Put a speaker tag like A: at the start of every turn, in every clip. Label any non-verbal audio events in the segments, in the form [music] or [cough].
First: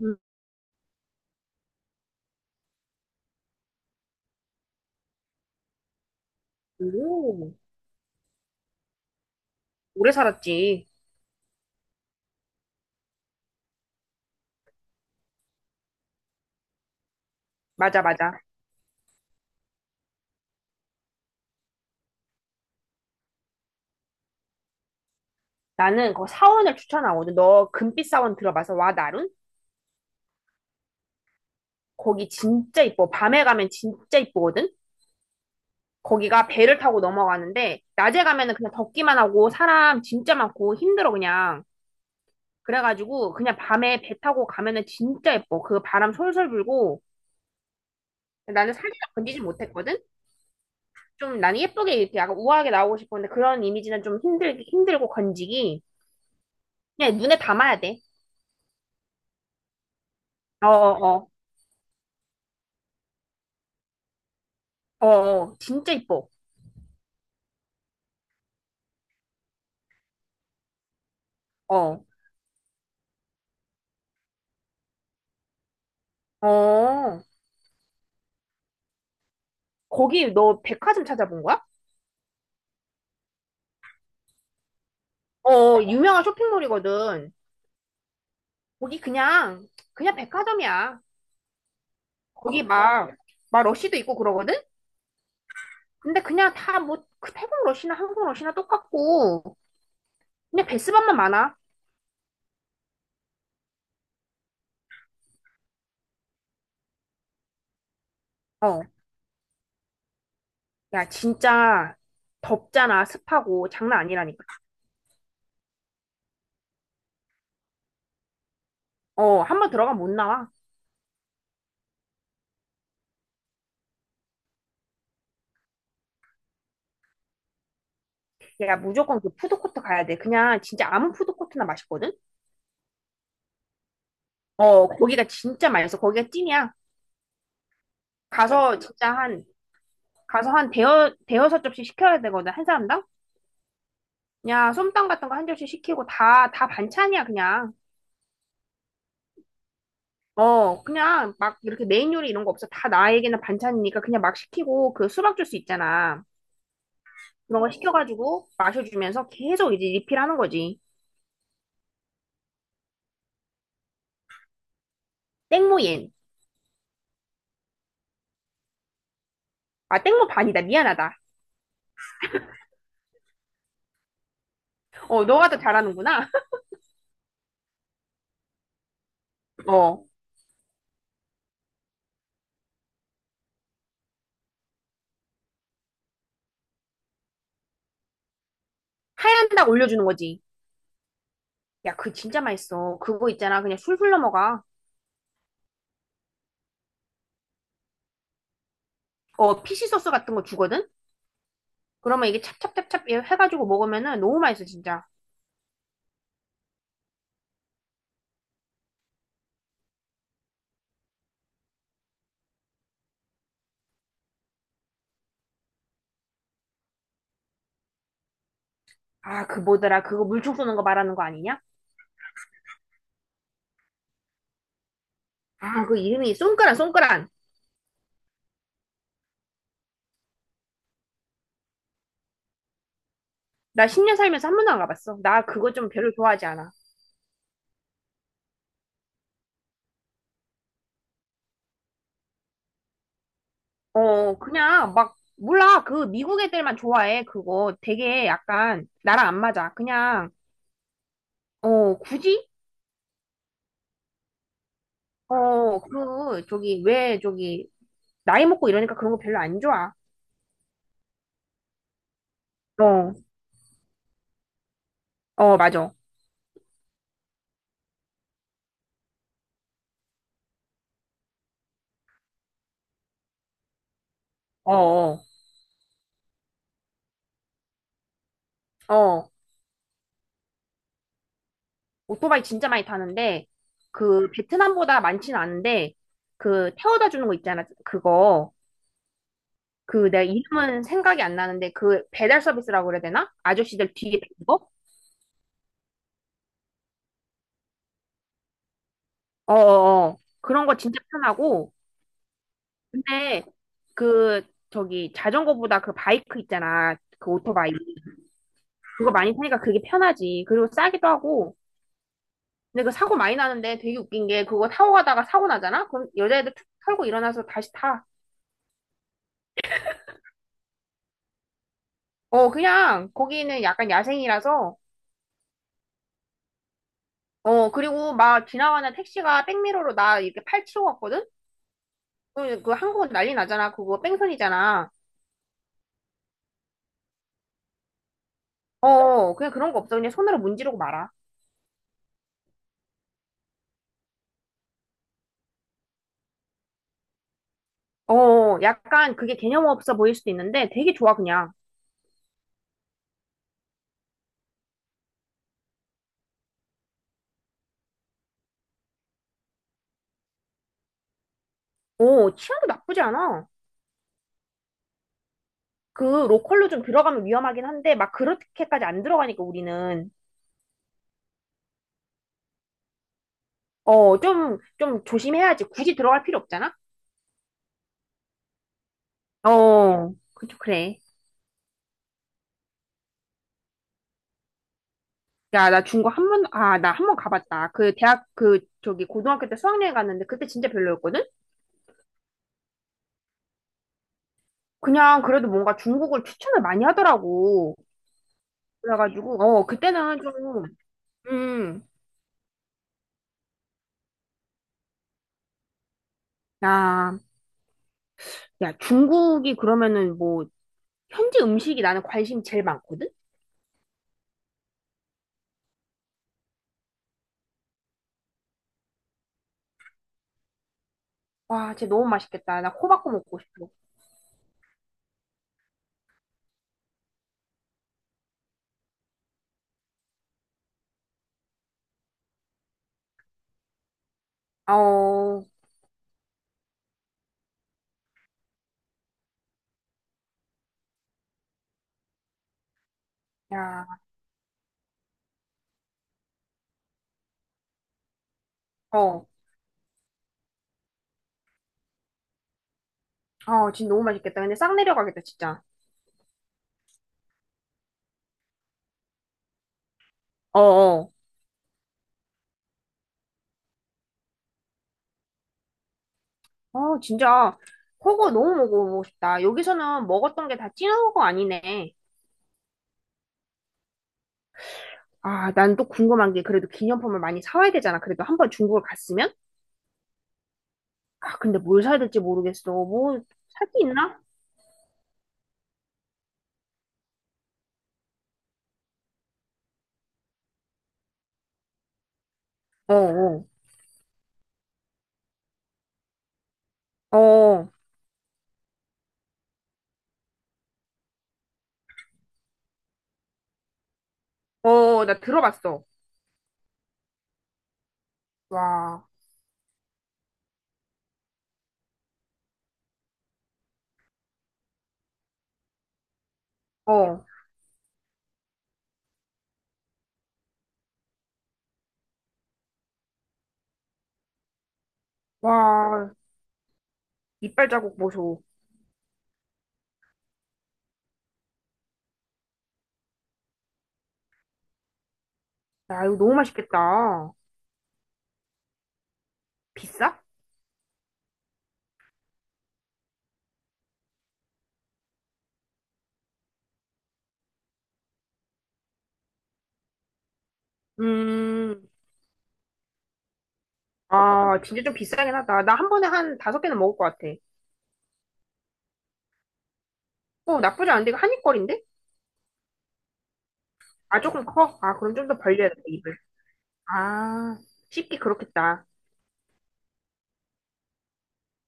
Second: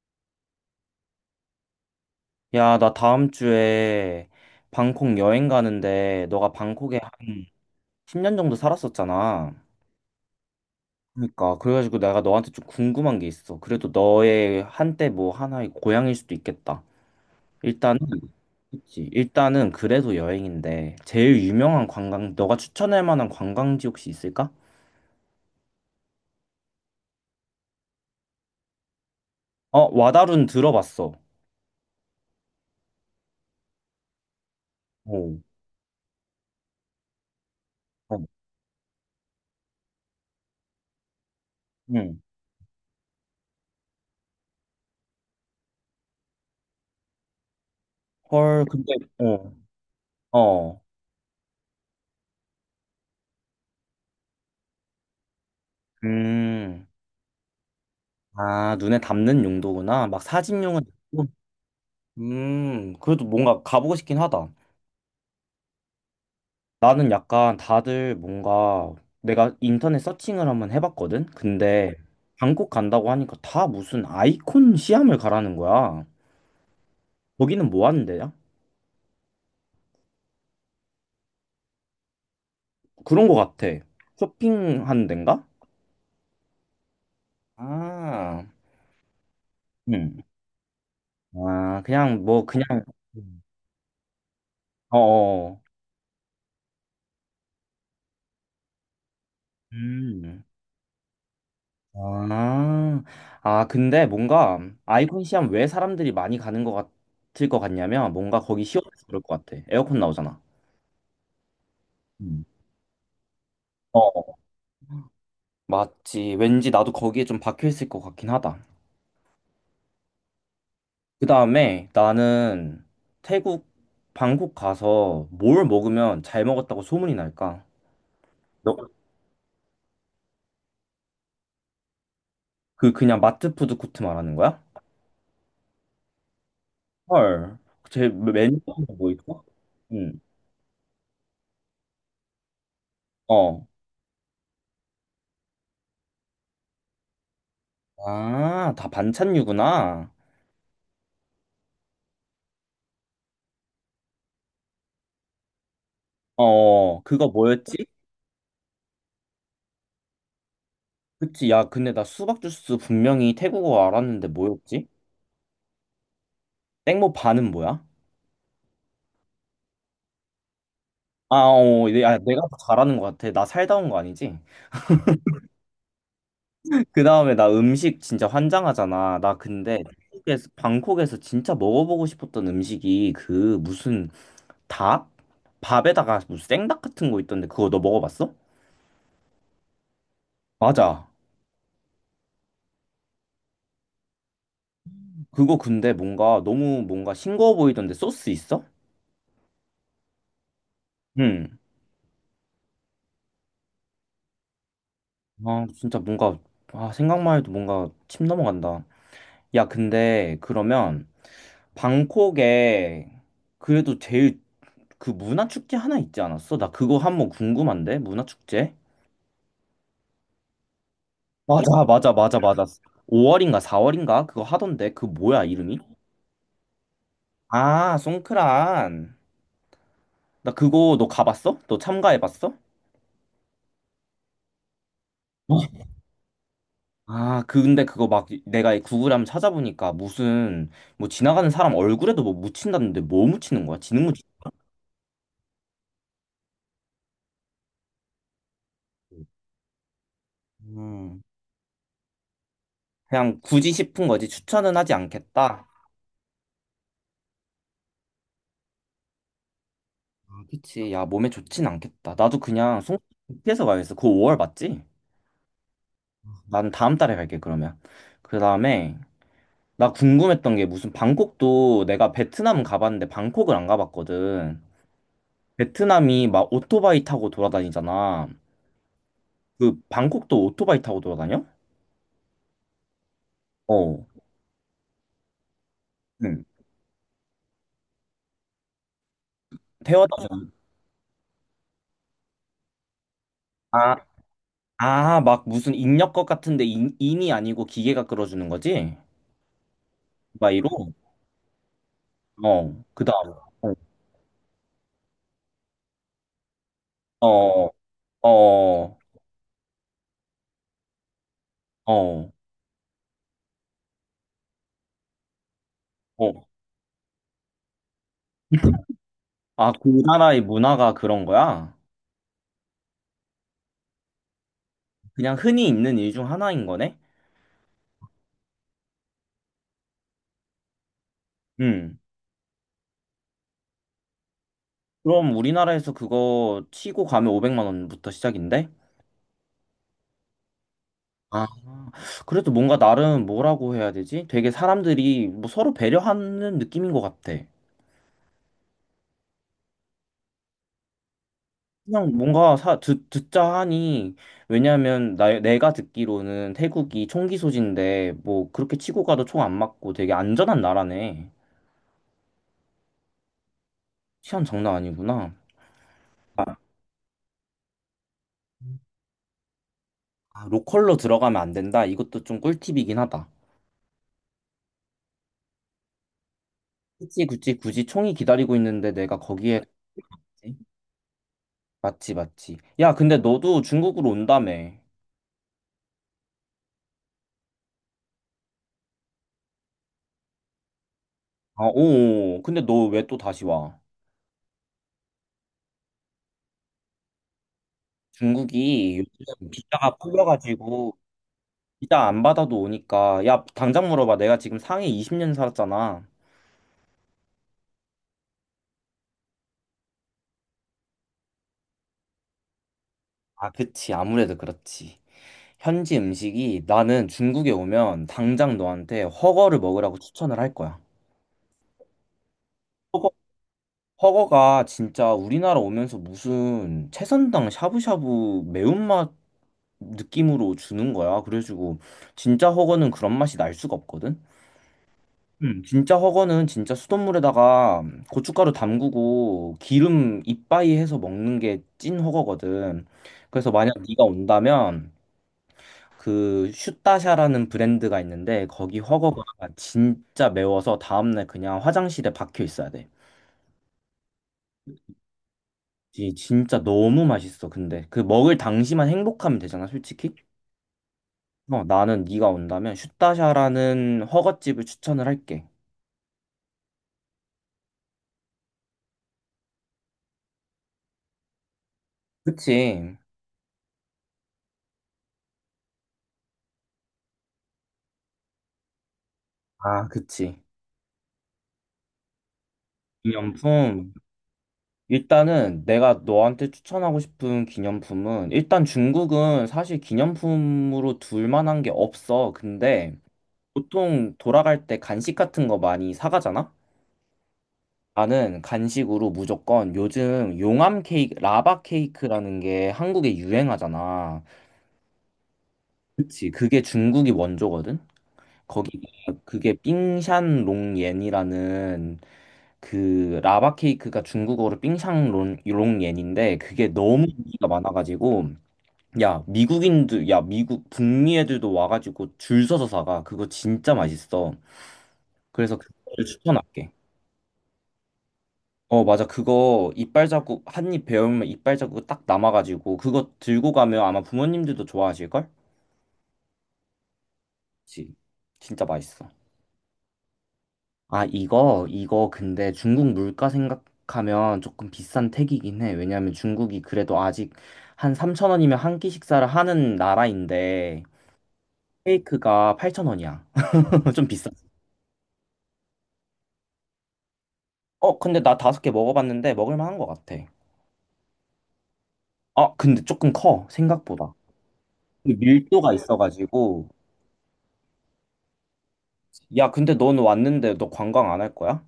A: 음,
B: 야, 나 다음 주에 방콕 여행 가는데 너가 방콕에 한
A: 오,
B: 10년 정도 살았었잖아.
A: 오래 살았지.
B: 그러니까 그래가지고 내가 너한테 좀 궁금한 게 있어. 그래도 너의 한때 뭐 하나의 고향일 수도 있겠다. 일단은
A: 맞아, 맞아.
B: 그치. 일단은 그래도 여행인데 제일 유명한 관광 너가 추천할 만한 관광지 혹시 있을까?
A: 나는 그 사원을 추천하거든. 너 금빛 사원 들어봐서 와, 나룬?
B: 어, 와다룬 들어봤어.
A: 거기 진짜 이뻐. 밤에 가면 진짜 이쁘거든?
B: 오.
A: 거기가 배를 타고 넘어가는데,
B: 어.
A: 낮에 가면은 그냥 덥기만 하고, 사람 진짜 많고, 힘들어, 그냥.
B: 응.
A: 그래가지고, 그냥 밤에 배 타고 가면은 진짜 예뻐. 그 바람 솔솔 불고,
B: 헐,
A: 나는
B: 근데
A: 사진을 건지지
B: 어.
A: 못했거든?
B: 어.
A: 좀 나는 예쁘게 이렇게 약간 우아하게 나오고 싶었는데, 그런 이미지는 좀 힘들고 건지기.
B: 음.
A: 그냥 눈에 담아야 돼.
B: 아, 눈에 담는 용도구나. 막 사진용은.
A: 어어어.
B: 그래도 뭔가 가보고 싶긴 하다.
A: 어, 어, 진짜 이뻐.
B: 나는 약간 다들 뭔가 내가 인터넷 서칭을 한번 해봤거든? 근데
A: 어,
B: 방콕 간다고 하니까 다 무슨 아이콘 시암을 가라는 거야.
A: 어.
B: 거기는 뭐 하는 데야?
A: 거기 너 백화점 찾아본 거야?
B: 그런 거 같아. 쇼핑하는 데인가?
A: 어, 유명한 쇼핑몰이거든.
B: 아,
A: 거기 그냥, 그냥
B: 음.
A: 백화점이야.
B: 아, 그냥 뭐,
A: 거기
B: 그냥,
A: 막, 막 러쉬도 있고 그러거든?
B: 어어.
A: 근데 그냥 다 뭐, 그 태국 러쉬나 한국 러쉬나 똑같고,
B: 음.
A: 그냥 베스밤만 많아.
B: 아, 근데 뭔가 아이콘 시험 왜 사람들이 많이 가는 것 같을 것 같냐면 뭔가 거기
A: 어,
B: 시원해서 그럴 것 같아. 에어컨 나오잖아.
A: 야, 진짜
B: 음.
A: 덥잖아. 습하고. 장난
B: 어,
A: 아니라니까.
B: 맞지. 왠지 나도 거기에 좀 박혀 있을 것 같긴 하다.
A: 어, 한 번 들어가면 못 나와.
B: 그 다음에 나는 태국 방콕 가서 뭘 먹으면 잘 먹었다고 소문이 날까? 너,
A: 야, 무조건 그 푸드코트 가야 돼. 그냥 진짜 아무 푸드코트나 맛있거든?
B: 그 그냥 마트 푸드 코트 말하는 거야?
A: 어, 거기가 진짜 맛있어. 거기가 찐이야.
B: 헐. 제 메뉴
A: 가서
B: 뭐
A: 진짜
B: 있어?
A: 한
B: 응.
A: 가서 한 대여섯 접시 시켜야 되거든, 한 사람당.
B: 어.
A: 그냥 솜땅 같은 거 한 접시 시키고, 다 반찬이야, 그냥.
B: 아, 다 반찬류구나.
A: 어, 그냥 막 이렇게 메인 요리 이런 거 없어. 다 나에게는 반찬이니까 그냥 막 시키고, 그 수박 주스 있잖아,
B: 어, 어. 그거
A: 그런 거
B: 뭐였지?
A: 시켜가지고 마셔주면서 계속 이제 리필하는 거지.
B: 그치, 야, 근데 나 수박 주스 분명히 태국어 알았는데 뭐였지?
A: 땡모옌.
B: 땡모 반은 뭐야?
A: 아, 땡모 반이다. 미안하다.
B: 아, 어, 내- 야, 내가 더 잘하는 것 같아. 나 살다 온 거 아니지?
A: 어, 너가 더 잘하는구나.
B: [laughs] 그 다음에 나 음식 진짜 환장하잖아. 나
A: [laughs]
B: 근데
A: 어.
B: 태국에서, 방콕에서 진짜 먹어보고 싶었던 음식이 그 무슨 닭? 밥에다가 무슨 생닭 같은 거 있던데 그거 너 먹어봤어?
A: 하얀 닭 올려주는 거지.
B: 맞아.
A: 야, 그 진짜 맛있어, 그거 있잖아. 그냥 술술 넘어가.
B: 그거 근데 뭔가 너무 뭔가 싱거워 보이던데 소스 있어?
A: 어, 피시 소스 같은 거 주거든.
B: 응.
A: 그러면 이게 찹찹찹찹 해가지고 먹으면은 너무 맛있어, 진짜.
B: 아, 진짜 뭔가, 아, 생각만 해도 뭔가 침 넘어간다. 야, 근데 그러면 방콕에 그래도 제일 그 문화 축제 하나 있지 않았어? 나 그거 한번 궁금한데 문화 축제?
A: 아, 그 뭐더라. 그거 물총 쏘는 거 말하는 거 아니냐?
B: 맞아, 맞아, 맞아, 맞아. 5월인가 4월인가 그거 하던데 그 뭐야 이름이?
A: 아, 그 이름이 쏜까란, 쏜까란.
B: 아, 송크란. 나 그거 너 가봤어? 너 참가해봤어?
A: 나 10년 살면서 한 번도 안 가봤어. 나 그거
B: 어.
A: 좀 별로 좋아하지 않아.
B: 아, 근데 그거 막 내가 구글에 한번 찾아보니까 무슨 뭐 지나가는 사람 얼굴에도 뭐 묻힌다는데 뭐 묻히는 거야? 지능 묻히는
A: 어, 그냥 막, 몰라. 그 미국 애들만 좋아해. 그거 되게 약간
B: 거야?
A: 나랑 안 맞아. 그냥,
B: 음.
A: 어, 굳이?
B: 그냥 굳이 싶은 거지 추천은 하지 않겠다.
A: 어, 그, 저기, 왜 저기, 나이 먹고 이러니까 그런 거 별로 안 좋아.
B: 그치. 야, 몸에 좋진 않겠다. 나도 그냥
A: 어,
B: 송에서 가야겠어. 그거 5월 맞지?
A: 어, 맞아.
B: 난 다음 달에 갈게, 그러면. 그 다음에, 나 궁금했던 게 무슨 방콕도 내가 베트남 가봤는데 방콕을 안 가봤거든.
A: 어, 어.
B: 베트남이 막 오토바이 타고 돌아다니잖아.
A: 어.
B: 그 방콕도 오토바이 타고 돌아다녀?
A: 오토바이 진짜 많이 타는데
B: 어.
A: 그 베트남보다 많지는 않은데,
B: 응.
A: 그 태워다 주는 거 있잖아, 그거.
B: 태워다
A: 그 내가
B: 주는.
A: 이름은 생각이 안 나는데, 그 배달 서비스라고 그래야 되나? 아저씨들
B: 아,
A: 뒤에 있는 거?
B: 아, 막 무슨 인력것 같은데 인이 아니고 기계가 끌어주는 거지?
A: 어어어, 그런
B: 오토바이로?
A: 거 진짜 편하고.
B: 어. 그 다음.
A: 근데 그, 저기, 자전거보다 그 바이크 있잖아, 그
B: 어.
A: 오토바이.
B: 어. 어.
A: 그거 많이 타니까 그게 편하지. 그리고 싸기도 하고.
B: 어.
A: 근데 그 사고 많이 나는데, 되게 웃긴 게, 그거 타고 가다가 사고 나잖아? 그럼
B: 어.
A: 여자애들 툭 털고 일어나서 다시 타.
B: 아, 그 나라의 문화가 그런 거야?
A: 어, 그냥 거기는 약간 야생이라서.
B: 그냥 흔히 있는 일 중 하나인 거네?
A: 어, 그리고 막 지나가는 택시가 백미러로 나 이렇게 팔 치고 왔거든?
B: 음.
A: 그 한국은 난리 나잖아. 그거 뺑소니잖아.
B: 그럼 우리나라에서 그거 치고 가면 500만 원부터 시작인데?
A: 어, 그냥 그런 거 없어. 그냥 손으로 문지르고 말아.
B: 아, 그래도 뭔가 나름 뭐라고 해야 되지? 되게 사람들이 뭐 서로 배려하는 느낌인 것 같아.
A: 어, 약간 그게 개념 없어 보일 수도 있는데 되게 좋아, 그냥.
B: 그냥 뭔가 듣자 하니, 왜냐면 내가 듣기로는 태국이 총기 소지인데, 뭐 그렇게 치고 가도 총 안 맞고 되게 안전한 나라네.
A: 어, 치안도 나쁘지 않아.
B: 치안 장난 아니구나.
A: 그 로컬로 좀 들어가면 위험하긴 한데, 막 그렇게까지 안 들어가니까 우리는.
B: 아, 로컬로 들어가면 안 된다. 이것도 좀 꿀팁이긴 하다.
A: 어, 좀 조심해야지. 굳이 들어갈 필요 없잖아?
B: 굳이 굳이 굳이 총이 기다리고 있는데 내가 거기에
A: 어, 그래.
B: 맞지 맞지. 야, 근데 너도 중국으로 온다며.
A: 야, 나 한 번 가봤다. 고등학교 때 수학여행 갔는데 그때 진짜 별로였거든?
B: 아, 오. 근데 너 왜 또 다시 와?
A: 그냥 그래도 뭔가 중국을 추천을 많이 하더라고.
B: 중국이
A: 그래가지고,
B: 요즘
A: 어,
B: 비자가
A: 그때는 좀,
B: 풀려가지고
A: 음,
B: 비자 안 받아도 오니까 야, 당장 물어봐. 내가 지금 상해 20년 살았잖아.
A: 야, 야, 중국이 그러면은 뭐, 현지 음식이 나는 관심이 제일 많거든?
B: 아, 그치. 아무래도 그렇지. 현지 음식이 나는 중국에 오면 당장 너한테 허거를 먹으라고 추천을 할 거야.
A: 와, 진짜 너무 맛있겠다. 나 코바코 먹고 싶어.
B: 허거가 진짜 우리나라 오면서 무슨 채선당 샤브샤브 매운맛 느낌으로 주는 거야. 그래가지고 진짜 허거는 그런 맛이 날 수가 없거든.
A: 아, 어,
B: 진짜 허거는 진짜 수돗물에다가 고춧가루 담그고 기름 이빠이 해서 먹는 게 찐 허거거든. 그래서 만약
A: 야,
B: 네가 온다면 그 슈타샤라는 브랜드가 있는데 거기 허거가
A: 어,
B: 진짜 매워서 다음날 그냥 화장실에 박혀 있어야 돼.
A: 어, 진짜 너무 맛있겠다. 근데 싹 내려가겠다, 진짜.
B: 이 진짜 너무 맛있어. 근데 그 먹을 당시만 행복하면 되잖아, 솔직히.
A: 어어.
B: 어, 나는 네가 온다면 슈타샤라는 허거집을 추천을 할게.
A: 어, 진짜 그거 너무 먹어보고 싶다. 여기서는 먹었던 게 다 찐한거 아니네.
B: 그치?
A: 아, 난 또 궁금한 게, 그래도 기념품을 많이 사와야 되잖아, 그래도 한 번 중국을 갔으면?
B: 아, 그치.
A: 아, 근데 뭘 사야 될지 모르겠어. 뭐, 살 게
B: 기념품.
A: 있나?
B: 일단은 내가 너한테 추천하고 싶은 기념품은 일단 중국은 사실 기념품으로 둘 만한 게 없어.
A: 어,
B: 근데
A: 어,
B: 보통 돌아갈 때 간식 같은 거 많이 사가잖아?
A: 어,
B: 나는 간식으로 무조건 요즘 용암 케이크, 라바 케이크라는 게 한국에 유행하잖아.
A: 어, 나 들어봤어.
B: 그치. 그게 중국이 원조거든? 거기가
A: 와,
B: 그게 삥샨롱옌이라는 그 라바 케이크가 중국어로 삥샹롱옌인데 그게 너무
A: 어,
B: 인기가 많아가지고 야 미국인들 야 미국 북미 애들도 와가지고 줄 서서 사가. 그거 진짜 맛있어. 그래서 그거를
A: 와,
B: 추천할게.
A: 이빨 자국 보소.
B: 어 맞아 그거 이빨 자국 한 입 베어물면 이빨 자국 딱 남아가지고 그거 들고 가면 아마 부모님들도 좋아하실걸?
A: 야, 이거 너무 맛있겠다.
B: 그치. 진짜 맛있어.
A: 비싸?
B: 아, 이거 근데 중국 물가 생각하면 조금 비싼 택이긴 해. 왜냐면 중국이 그래도 아직 한 3,000원이면 한 끼 식사를 하는 나라인데,
A: 음,
B: 케이크가 8,000원이야. [laughs] 좀 비싸.
A: 아, 진짜 좀 비싸긴 하다. 나 한 번에 한 다섯 개는 먹을 것 같아.
B: 어, 근데 나 다섯 개 먹어봤는데 먹을 만한 것 같아.
A: 어, 나쁘지 않은데 이거 한입거리인데?
B: 아, 근데 조금 커, 생각보다.
A: 아, 조금 커? 아,
B: 그
A: 그럼 좀 더 벌려야
B: 밀도가
A: 돼, 입을.
B: 있어가지고.
A: 아, 쉽게 그렇겠다.
B: 야, 근데 넌 왔는데 너 관광 안 할 거야?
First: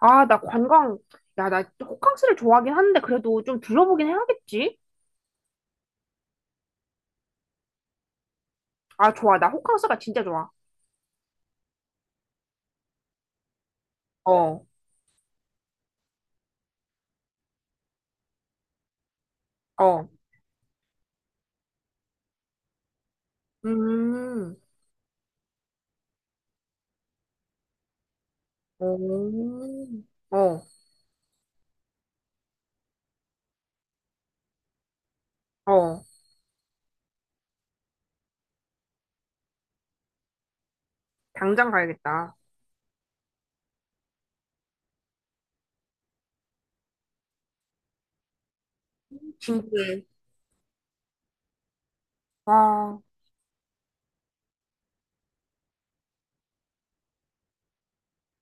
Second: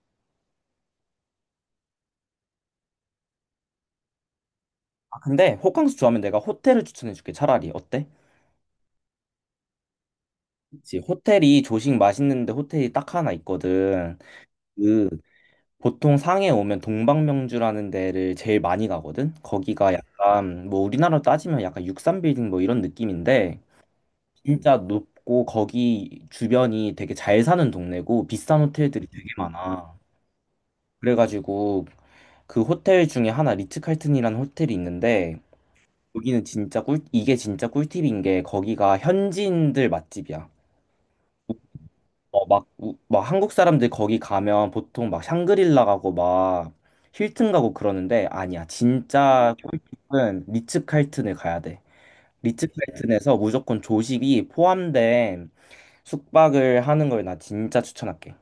A: 아, 나 관광, 야, 나 호캉스를 좋아하긴 하는데, 그래도 좀 둘러보긴 해야겠지?
B: 아, 근데 호캉스 좋아하면 내가 호텔을 추천해줄게. 차라리 어때?
A: 아, 좋아. 나 호캉스가 진짜 좋아.
B: 그치. 호텔이 조식 맛있는데 호텔이 딱 하나 있거든.
A: 어,
B: 그 보통 상해 오면 동방명주라는 데를 제일 많이 가거든? 거기가
A: 어.
B: 약간, 뭐 우리나라로 따지면 약간 63빌딩 뭐 이런 느낌인데,
A: 음,
B: 진짜 높고 거기 주변이 되게 잘 사는 동네고 비싼 호텔들이 되게
A: 오,
B: 많아.
A: 어,
B: 그래가지고 그 호텔 중에 하나 리츠칼튼이라는 호텔이 있는데,
A: 어.
B: 여기는 진짜 꿀, 이게 진짜 꿀팁인 게 거기가 현지인들 맛집이야.
A: 당장 가야겠다.
B: 어, 막, 우- 막 한국 사람들 거기 가면 보통 막 샹그릴라 가고 막 힐튼 가고 그러는데 아니야. 진짜
A: 진짜.
B: 꿀팁은 리츠칼튼을 가야 돼.
A: 와,
B: 리츠칼튼에서 무조건 조식이 포함된 숙박을 하는 걸 나 진짜 추천할게.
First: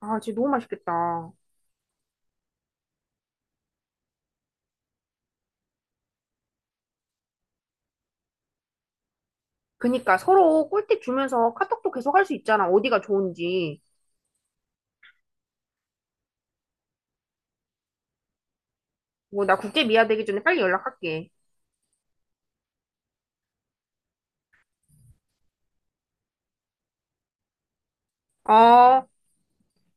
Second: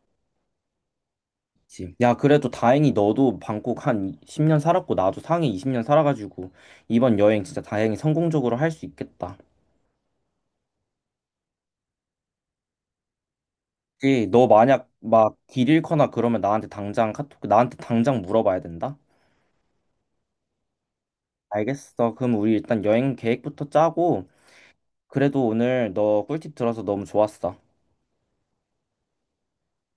A: 아, 진짜 너무 맛있겠다.
B: 그치. 야, 그래도 다행히 너도 방콕 한 10년 살았고 나도 상해 20년 살아가지고 이번 여행 진짜 다행히 성공적으로 할 수 있겠다.
A: 그니까 서로 꿀팁 주면서 카톡도 계속 할 수 있잖아. 어디가 좋은지.
B: 그치? 너 만약 막 길 잃거나 그러면 나한테 당장 카톡, 나한테 당장 물어봐야 된다.
A: 뭐, 나 국제 미아 되기 전에 빨리 연락할게.
B: 알겠어. 그럼 우리 일단 여행 계획부터 짜고, 그래도 오늘 너 꿀팁 들어서 너무 좋았어.
A: 어.